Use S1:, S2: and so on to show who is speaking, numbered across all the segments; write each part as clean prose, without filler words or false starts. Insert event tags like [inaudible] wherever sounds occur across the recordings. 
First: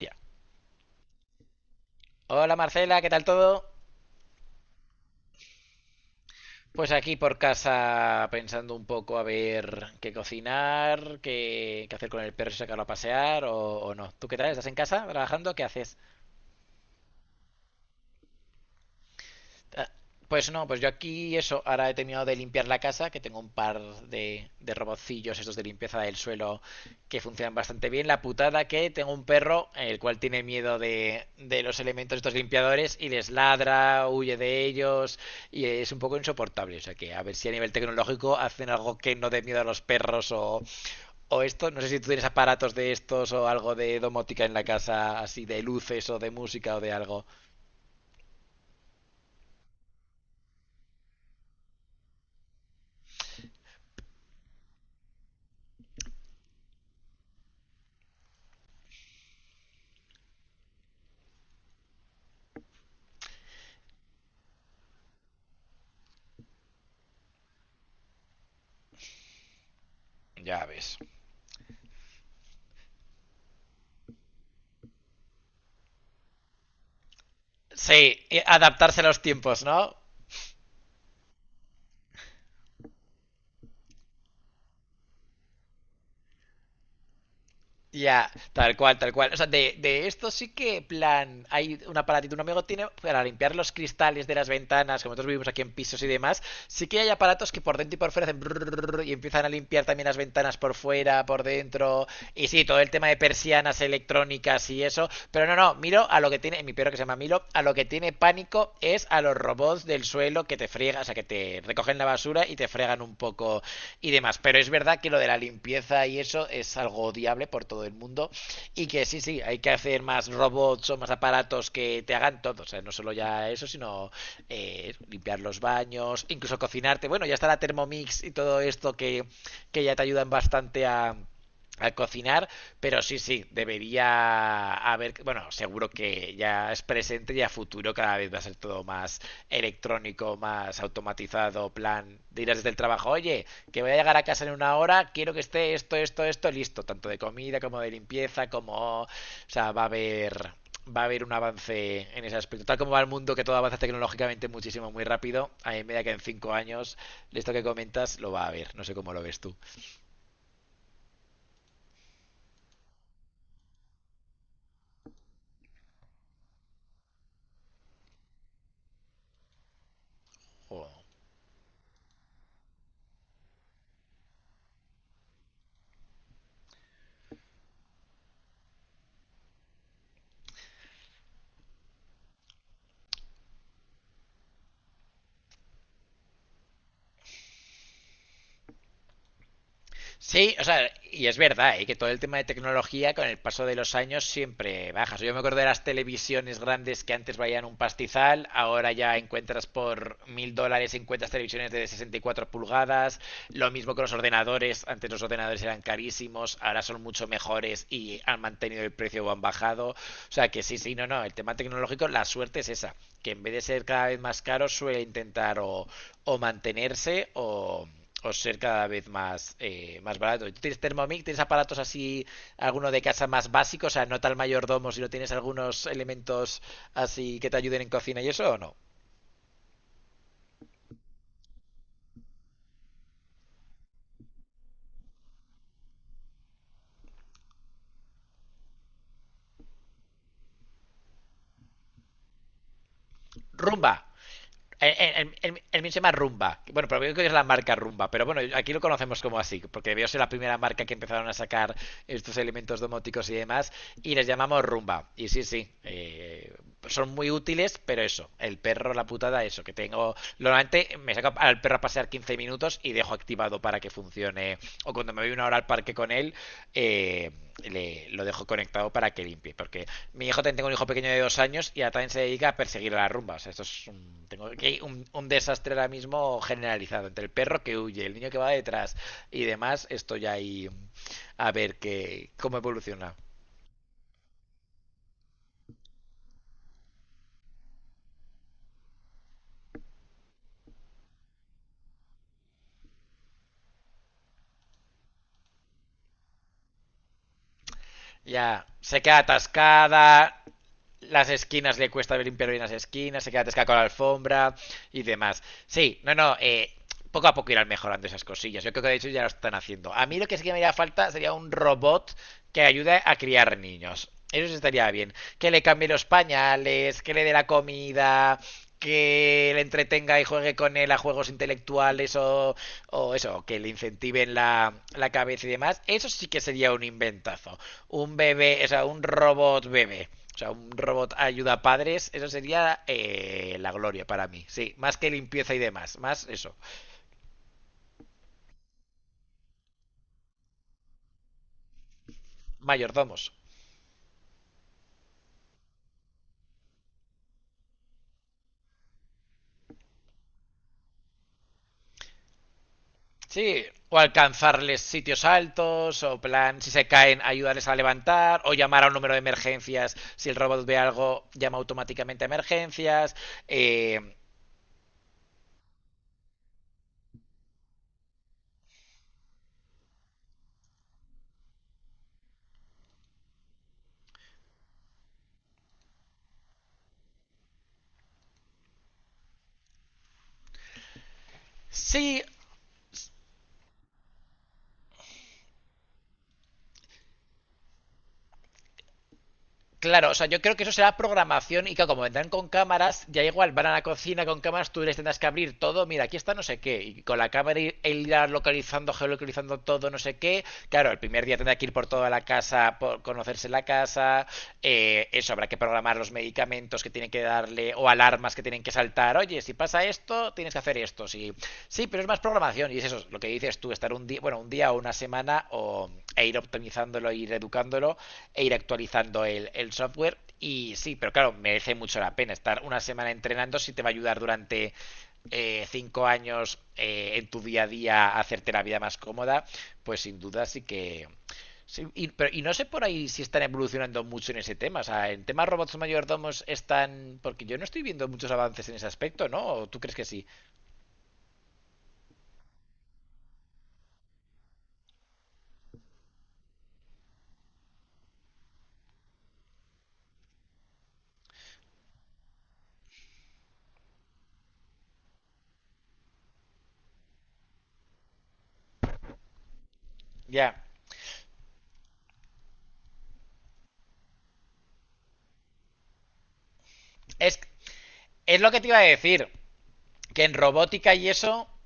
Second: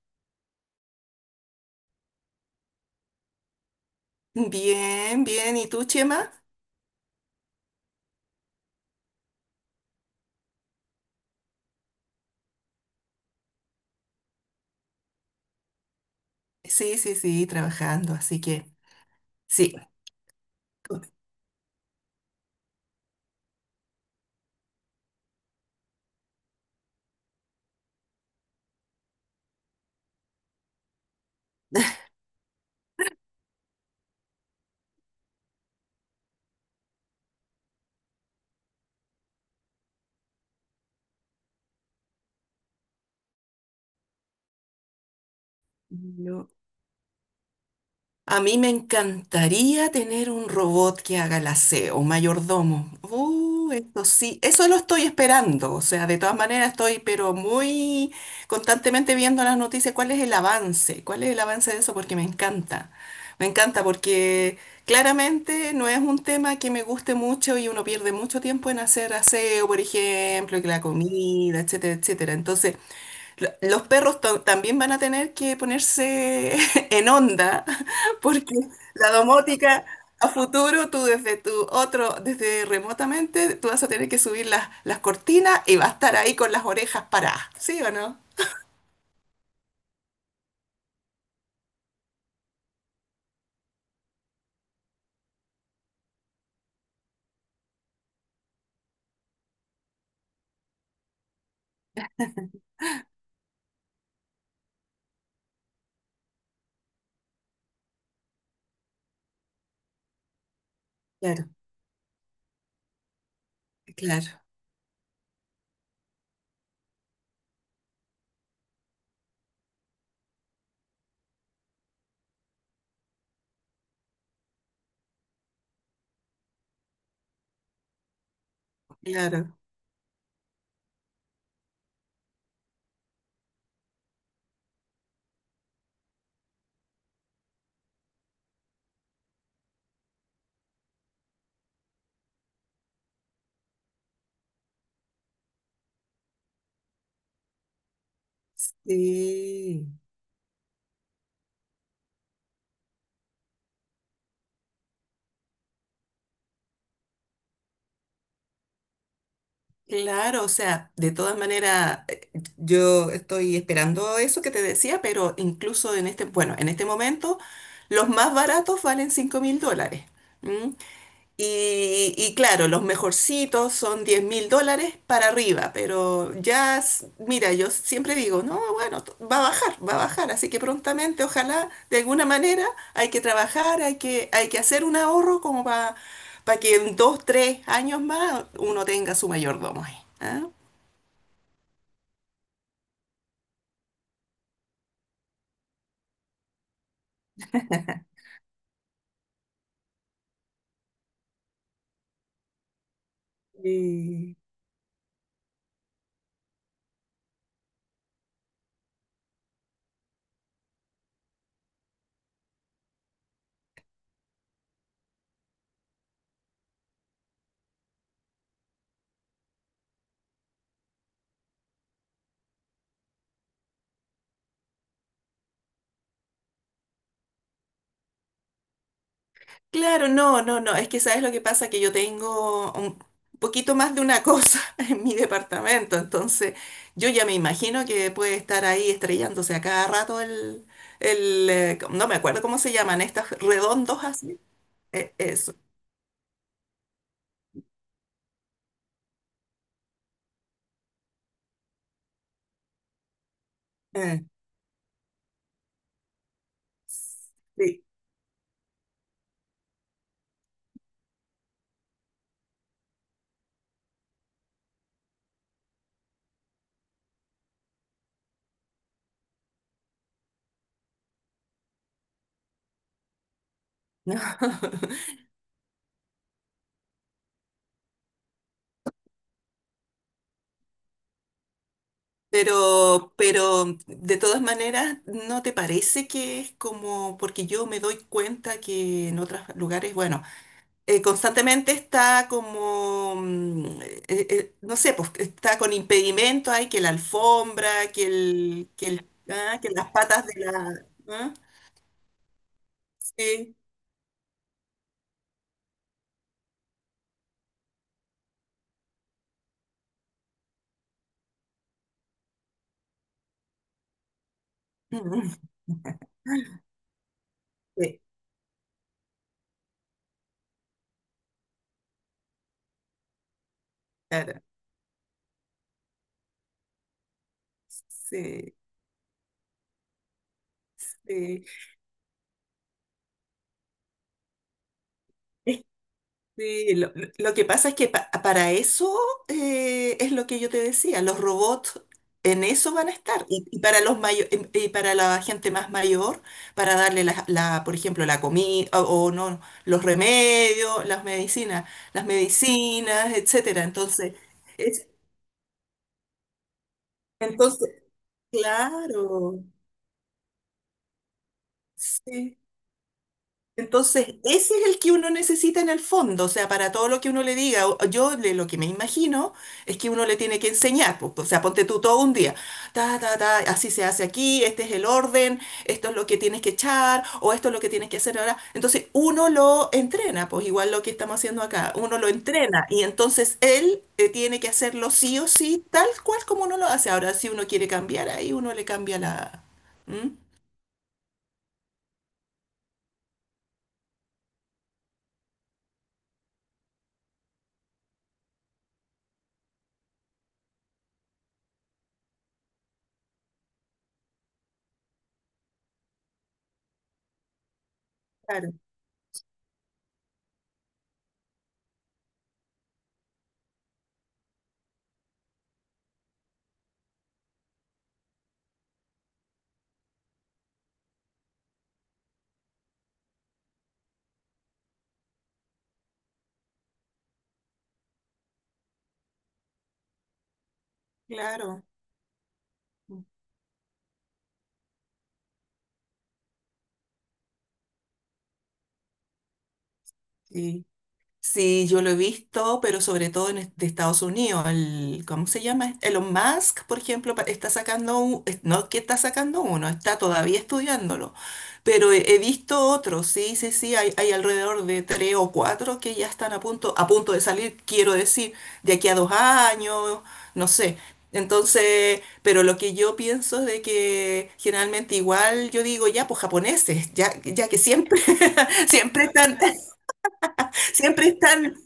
S1: Ya. Hola Marcela, ¿qué tal todo?
S2: Bien, bien. ¿Y tú, Chema?
S1: Pues aquí por casa pensando un poco a ver qué cocinar, qué hacer con el perro, si sacarlo a pasear o no. ¿Tú qué tal? ¿Estás en casa trabajando? ¿Qué haces?
S2: Sí, sí, sí, trabajando. Así que sí.
S1: Ah. Pues no, pues yo aquí eso, ahora he terminado de limpiar la casa, que tengo un par de robotcillos estos de limpieza del suelo que funcionan bastante bien. La putada que tengo un perro, el cual tiene miedo de los elementos estos limpiadores y les ladra, huye de ellos y es un poco insoportable. O sea que a ver si a nivel tecnológico hacen algo que no dé miedo a los perros o esto. No sé si tú tienes aparatos de estos o algo de domótica en la casa, así de luces o de
S2: No.
S1: música o de algo.
S2: A mí me encantaría tener un robot que haga el aseo, un mayordomo. Eso sí, eso lo estoy esperando. O sea, de todas maneras estoy, pero muy constantemente viendo las noticias, cuál es el avance, cuál es el avance de eso, porque me encanta. Me encanta porque claramente no es un tema que me guste mucho y uno pierde mucho tiempo en hacer aseo, por ejemplo, y
S1: Ya
S2: que la
S1: ves.
S2: comida, etcétera, etcétera. Entonces, los perros también van a tener que ponerse [laughs] en onda,
S1: Sí,
S2: porque
S1: adaptarse a
S2: la
S1: los tiempos,
S2: domótica
S1: ¿no?
S2: a futuro, tú desde tu otro, desde remotamente, tú vas a tener que subir las cortinas y va a estar ahí con las orejas paradas, ¿sí o no?
S1: Ya, tal cual, tal cual. O sea, de esto sí que, plan, hay un aparatito, un amigo tiene para limpiar los cristales de las ventanas, como nosotros vivimos aquí en pisos y demás, sí que hay aparatos que por dentro y por fuera hacen brrrr y empiezan a limpiar también las ventanas por fuera, por dentro, y sí, todo el tema de persianas electrónicas y eso, pero no, no, miro a lo que tiene, mi perro que se llama Milo, a lo que tiene pánico es a los robots del suelo que te friegan, o sea, que
S2: Claro,
S1: te recogen la basura y te fregan un poco y demás.
S2: claro,
S1: Pero es verdad que lo de la limpieza y eso es algo odiable por todo el mundo y que sí, sí, hay que hacer más robots o más aparatos que te hagan todo. O sea, no solo ya eso, sino limpiar los baños, incluso cocinarte. Bueno, ya está la Thermomix y todo esto que,
S2: claro.
S1: que ya te ayudan bastante a al cocinar, pero sí, sí, debería haber, bueno, seguro que ya es presente y a futuro cada vez va a ser todo más electrónico, más automatizado, plan, dirás desde el trabajo, oye, que voy a llegar a casa en una hora, quiero que esté esto, esto, esto listo, tanto de comida como de limpieza, como... O sea,
S2: Sí,
S1: Va a haber un avance en ese aspecto. Tal como va el mundo, que todo avanza tecnológicamente muchísimo, muy rápido, a mí me da que en 5 años, esto que comentas, lo va a haber. No sé cómo lo ves tú.
S2: claro, o sea, de todas maneras, yo estoy esperando eso que te decía, pero incluso en este, bueno, en este momento, los más baratos valen 5000 dólares.
S1: O-
S2: Y claro, los mejorcitos son 10 000 dólares para arriba, pero ya, mira, yo siempre digo, no, bueno, va a bajar, así que prontamente, ojalá, de alguna manera, hay que trabajar, hay que hacer un ahorro como para que en 2, 3 años más uno tenga su mayordomo ahí. ¿Ah?
S1: Sí, o sea, y es verdad, ¿eh? Que todo el tema de tecnología con el paso de los años siempre baja. O sea, yo me acuerdo de las televisiones grandes que antes valían un pastizal, ahora ya encuentras por 1000 dólares, encuentras televisiones de 64 pulgadas, lo mismo con los ordenadores, antes los ordenadores eran carísimos, ahora son mucho mejores y han mantenido el precio o han bajado. O sea, que sí, sí, no, no, el tema tecnológico, la suerte es esa, que en vez de ser cada vez más caro, suele intentar o mantenerse o ser cada vez más, más barato. ¿Tú tienes Thermomix? ¿Tienes aparatos así, alguno de casa más básicos? O sea, no tal mayordomo, si no tienes algunos elementos así que te ayuden en cocina y eso o no.
S2: Claro, no, no, no, es que sabes lo que pasa, que yo tengo un poquito más de una cosa [laughs] en mi departamento, entonces yo ya me imagino que puede estar ahí estrellándose a cada rato el, no me acuerdo cómo se llaman, estas
S1: Rumba.
S2: redondos así,
S1: El,
S2: eso,
S1: el, el mío se llama Rumba. Bueno, pero creo que es la marca Rumba. Pero bueno, aquí lo conocemos como así, porque debió ser la primera marca que empezaron a sacar estos elementos domóticos y demás. Y
S2: eh,
S1: les llamamos Rumba. Y sí, sí, son muy útiles,
S2: sí.
S1: pero eso, el perro, la putada, eso, que tengo. Normalmente me saco al perro para pasear 15 minutos y dejo activado para que funcione. O cuando me voy una hora al parque con él, eh, lo dejo conectado para que limpie. Porque mi hijo también tengo un hijo pequeño de 2 años y ahora también se dedica a perseguir a la rumba. O sea, tengo aquí un,
S2: [laughs]
S1: un desastre ahora mismo generalizado. Entre el perro que huye, el niño que va detrás y demás, esto ya hay a ver qué cómo evoluciona.
S2: Pero de todas maneras, ¿no te parece que es como? Porque yo me doy cuenta que en otros lugares, bueno, constantemente está como, no sé, pues está con impedimento, hay que la alfombra,
S1: Ya, se queda
S2: que las patas de
S1: atascada,
S2: la...
S1: las
S2: ah.
S1: esquinas le cuesta limpiar bien las esquinas, se queda
S2: Sí.
S1: atascada con la alfombra y demás. Sí, no, no, poco a poco irán mejorando esas cosillas. Yo creo que de hecho ya lo están haciendo. A mí lo que sí que me haría falta sería un robot que ayude a criar niños. Eso sí estaría bien. Que
S2: [laughs]
S1: le cambie los pañales, que le dé la
S2: Sí,
S1: comida, que le entretenga y juegue con él a juegos intelectuales o eso, que le incentiven
S2: claro,
S1: la cabeza y demás, eso sí que sería un inventazo un
S2: sí,
S1: bebé, o sea, un robot bebé. O sea, un robot
S2: sí.
S1: ayuda a padres, eso sería la gloria para mí. Sí, más que limpieza y demás, más eso.
S2: Sí, lo que pasa es que para eso es lo que yo te decía, los robots en eso van a estar.
S1: Mayordomos.
S2: Y para los mayo- em- y para la gente más mayor, para darle la, por ejemplo, la comida o no, los remedios, las medicinas, etcétera.
S1: Sí, o
S2: Entonces,
S1: alcanzarles
S2: es,
S1: sitios altos, o plan, si se caen, ayudarles
S2: entonces,
S1: a levantar, o llamar a un número de
S2: claro,
S1: emergencias. Si el robot ve algo, llama automáticamente a
S2: sí.
S1: emergencias. Eh,
S2: Entonces, ese es el que uno necesita en el fondo, o sea, para todo lo que uno le diga, yo lo que me imagino es que uno le tiene que enseñar, pues o sea, ponte tú todo un día, ta, ta, ta, así se hace aquí, este es el orden, esto es lo que tienes que echar, o esto es lo que tienes que hacer ahora. Entonces, uno lo entrena, pues igual lo que estamos haciendo acá, uno lo
S1: sí,
S2: entrena y entonces él tiene que hacerlo sí o sí, tal cual como uno lo hace. Ahora, si uno quiere cambiar, ahí uno le cambia la... ¿Mm?
S1: claro, o sea, yo creo que eso será programación y que como vendrán con cámaras, ya igual van a la cocina con cámaras, tú les tendrás que abrir todo, mira, aquí está no sé qué, y con la cámara irás localizando, geolocalizando todo, no sé qué. Claro, el primer día tendrá que ir por toda la casa, por conocerse la casa, eso, habrá que programar los medicamentos que tienen que darle o alarmas que
S2: Claro,
S1: tienen que saltar, oye, si pasa esto, tienes que hacer esto, sí, sí, pero es más programación y es eso, lo que dices tú, estar un día, bueno, un día o una semana o, e ir optimizándolo, ir educándolo e ir actualizando el software. Y sí, pero claro, merece mucho la pena estar una semana entrenando si te va a ayudar durante 5 años en tu día a día a hacerte la vida más cómoda, pues sin duda sí que...
S2: claro.
S1: sí, y no sé por ahí si están evolucionando mucho en ese tema. O sea, en temas robots mayordomos están... Porque yo no estoy viendo muchos avances en ese aspecto, ¿no? ¿O tú crees que sí?
S2: Sí. Sí, yo lo he visto, pero sobre todo en de Estados Unidos. El, ¿cómo se llama? Elon Musk, por ejemplo, está sacando un, no que está sacando uno, está todavía estudiándolo. Pero he visto otros, sí, sí, sí, hay alrededor de tres o cuatro que ya están a punto de salir, quiero decir, de aquí a 2 años, no
S1: Ya.
S2: sé. Entonces, pero lo que yo pienso es de que generalmente igual yo digo, ya, pues japoneses, ya,
S1: Es,
S2: ya que siempre,
S1: es lo que
S2: [laughs]
S1: te iba a
S2: siempre
S1: decir.
S2: están,
S1: Que en robótica
S2: siempre
S1: y eso,
S2: están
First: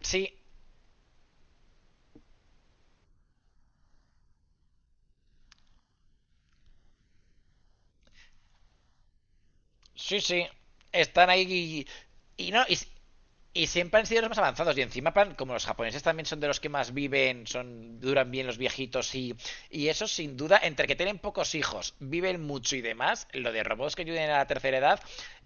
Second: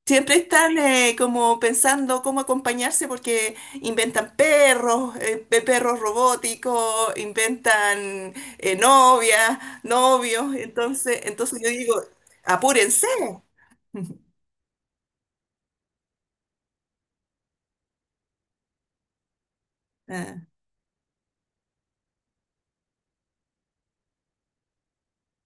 S1: sí.
S2: Siempre están como pensando cómo acompañarse porque inventan perros, perros robóticos, inventan novias,
S1: Sí, sí.
S2: novios. Entonces,
S1: Están
S2: entonces yo
S1: ahí
S2: digo,
S1: y no, y,
S2: apúrense.
S1: y siempre han sido los
S2: [laughs]
S1: más avanzados. Y encima, plan, como los japoneses también son de los que más viven, son duran bien los viejitos y eso, sin
S2: Ah,
S1: duda, entre que tienen pocos hijos, viven mucho y demás, lo de robots que ayuden a la tercera edad,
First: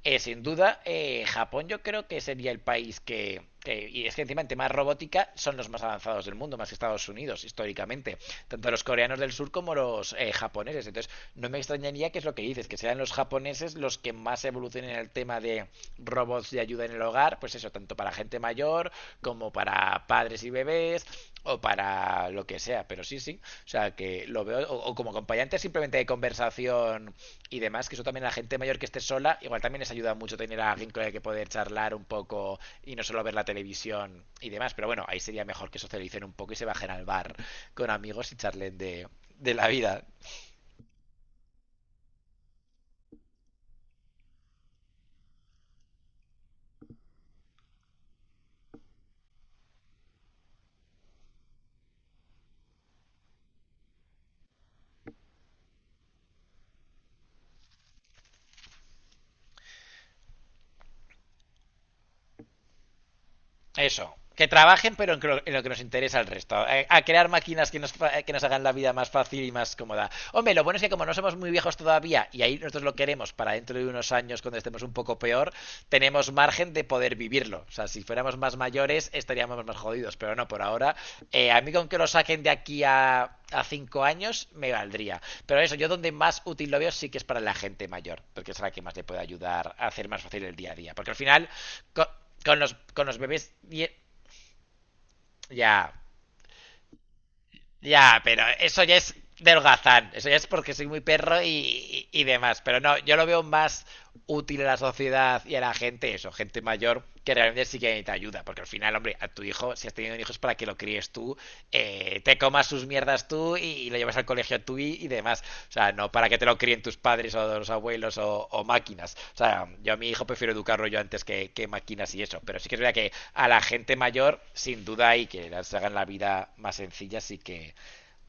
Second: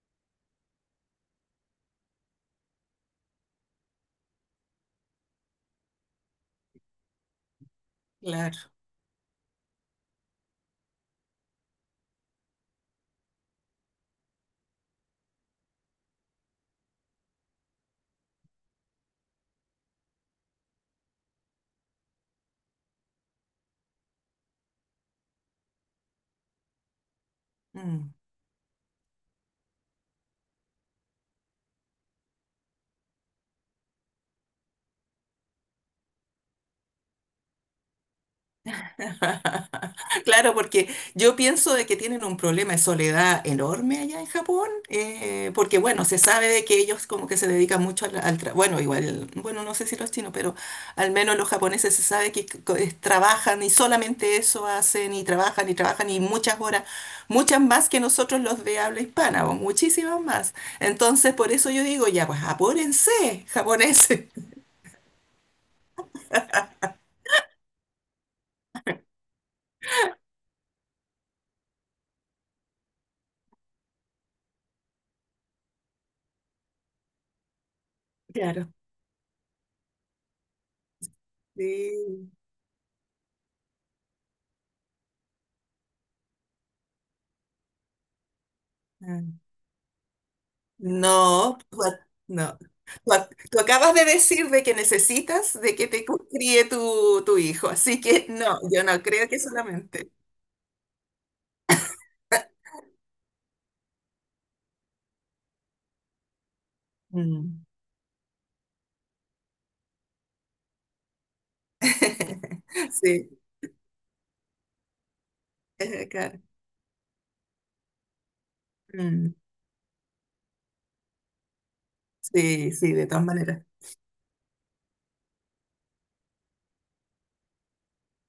S1: sin duda, Japón yo creo que sería el país y es que encima en tema robótica son los más avanzados del mundo, más que Estados Unidos, históricamente.
S2: claro.
S1: Tanto los coreanos del sur como los japoneses. Entonces, no me extrañaría que es lo que dices, que sean los japoneses los que más evolucionen en el tema de robots de ayuda en el hogar, pues eso, tanto para gente mayor como para padres y bebés o para lo que sea. Pero sí, sí, o sea, que lo veo, o como acompañante simplemente de conversación y demás, que eso
S2: Mm.
S1: también a la gente mayor que esté sola, igual también les ayuda mucho tener a alguien con el que poder charlar un poco y no solo ver la televisión y demás. Pero bueno, ahí sería mejor que socialicen un poco y se bajen al bar con amigos y charlen de la
S2: [laughs]
S1: vida.
S2: Claro, porque yo pienso de que tienen un problema de soledad enorme allá en Japón, porque bueno, se sabe de que ellos como que se dedican mucho al, bueno, igual, bueno, no sé si los chinos, pero al menos los japoneses se sabe que trabajan y solamente eso hacen y trabajan y trabajan y muchas horas, muchas más que nosotros los de habla hispana, o muchísimas más. Entonces, por eso yo digo, ya, pues apúrense,
S1: Eso.
S2: japoneses.
S1: Que
S2: [laughs]
S1: trabajen, pero en lo, que nos interesa al resto. Crear máquinas que nos hagan la vida más fácil y más cómoda. Hombre, lo bueno es que como no somos muy viejos todavía, y ahí nosotros lo queremos para dentro de unos años, cuando estemos un poco peor, tenemos margen de poder vivirlo. O sea, si fuéramos más
S2: Claro.
S1: mayores, estaríamos más jodidos. Pero no, por ahora, a mí con que lo
S2: Sí.
S1: saquen de aquí a 5 años, me valdría. Pero eso, yo donde más útil lo veo sí que es para la gente mayor, porque es la que más le puede
S2: Ah.
S1: ayudar a hacer más fácil el día a día. Porque al final...
S2: No, no.
S1: Con los, con
S2: Tú,
S1: los
S2: ac-
S1: bebés.
S2: tú acabas de decir de que necesitas de que
S1: Ya.
S2: te críe tu hijo, así
S1: Ya,
S2: que
S1: pero
S2: no,
S1: eso
S2: yo
S1: ya
S2: no
S1: es
S2: creo que
S1: del gazán.
S2: solamente.
S1: Eso ya es porque soy muy perro y demás. Pero no, yo lo veo más útil a la sociedad y a la gente, eso, gente mayor, que realmente
S2: Mm.
S1: sí que necesita ayuda. Porque al final, hombre, a tu hijo, si has tenido un hijo es para que lo críes tú, te
S2: [laughs]
S1: comas tus mierdas
S2: Sí,
S1: tú y lo llevas al colegio tú y demás. O sea, no para que
S2: claro.
S1: te lo críen tus padres o los abuelos o máquinas.
S2: Mm.
S1: O sea, yo a mi hijo prefiero educarlo yo antes que máquinas y eso. Pero sí
S2: Sí,
S1: que es
S2: sí,
S1: verdad
S2: de
S1: que
S2: todas
S1: a la
S2: maneras.
S1: gente mayor, sin duda, y que les hagan la vida más sencilla, sí que,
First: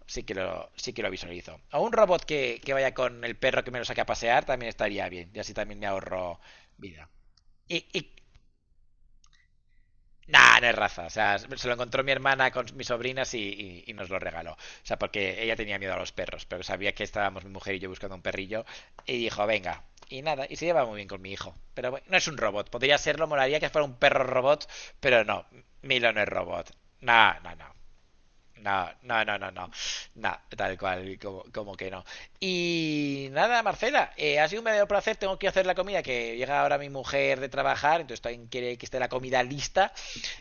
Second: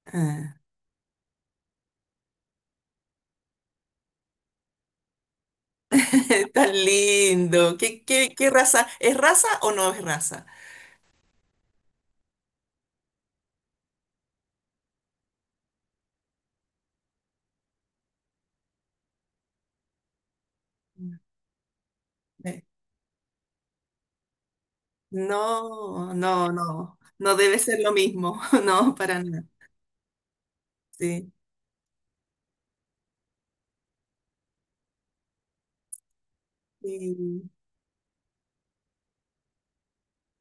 S1: sí que
S2: Ah.
S1: lo, sí que lo visualizo. O un robot que vaya con el perro que me lo saque a pasear también estaría bien. Y así también me ahorro
S2: [laughs] Tan
S1: vida.
S2: lindo.
S1: Y
S2: ¿Qué, qué, qué raza? ¿Es raza o no es raza?
S1: nah, no es raza. O sea, se lo encontró mi hermana con mis sobrinas y nos lo regaló. O sea, porque ella tenía miedo a los perros, pero sabía que estábamos mi mujer y yo buscando un perrillo. Y dijo, venga. Y nada, y se lleva muy bien
S2: Mm.
S1: con mi hijo. Pero bueno, no es un
S2: Eh,
S1: robot. Podría serlo, molaría que fuera un perro robot, pero no. Milo
S2: No,
S1: no es
S2: no,
S1: robot.
S2: no. No
S1: Nah, no,
S2: debe
S1: no.
S2: ser lo mismo. [laughs]
S1: No,
S2: No, para
S1: no, no,
S2: nada.
S1: no, no. No, tal cual,
S2: Sí,
S1: como, que no. Y nada, Marcela, ha sido un verdadero placer. Tengo que hacer la comida, que llega ahora mi mujer de
S2: sí,
S1: trabajar, entonces también quiere que esté la comida lista.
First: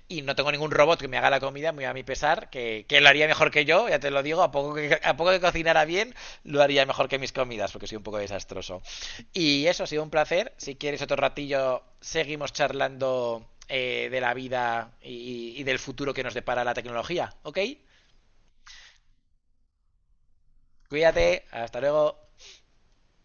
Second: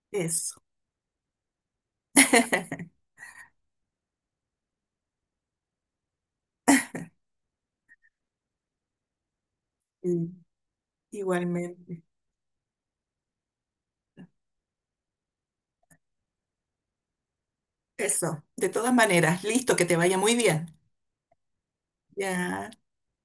S1: Y no tengo
S2: eso.
S1: ningún robot que me haga la comida, muy a mi pesar, que,
S2: [laughs]
S1: que lo haría mejor que yo, ya te lo digo. A poco que cocinara bien, lo haría mejor que mis comidas, porque soy un poco desastroso. Y eso, ha sido un
S2: Mm.
S1: placer. Si quieres otro ratillo,
S2: Igualmente.
S1: seguimos charlando, de la vida y del futuro que nos depara la tecnología, ¿ok?
S2: Eso. De todas maneras, listo, que te vaya muy bien.
S1: Cuídate, hasta luego.
S2: Ya.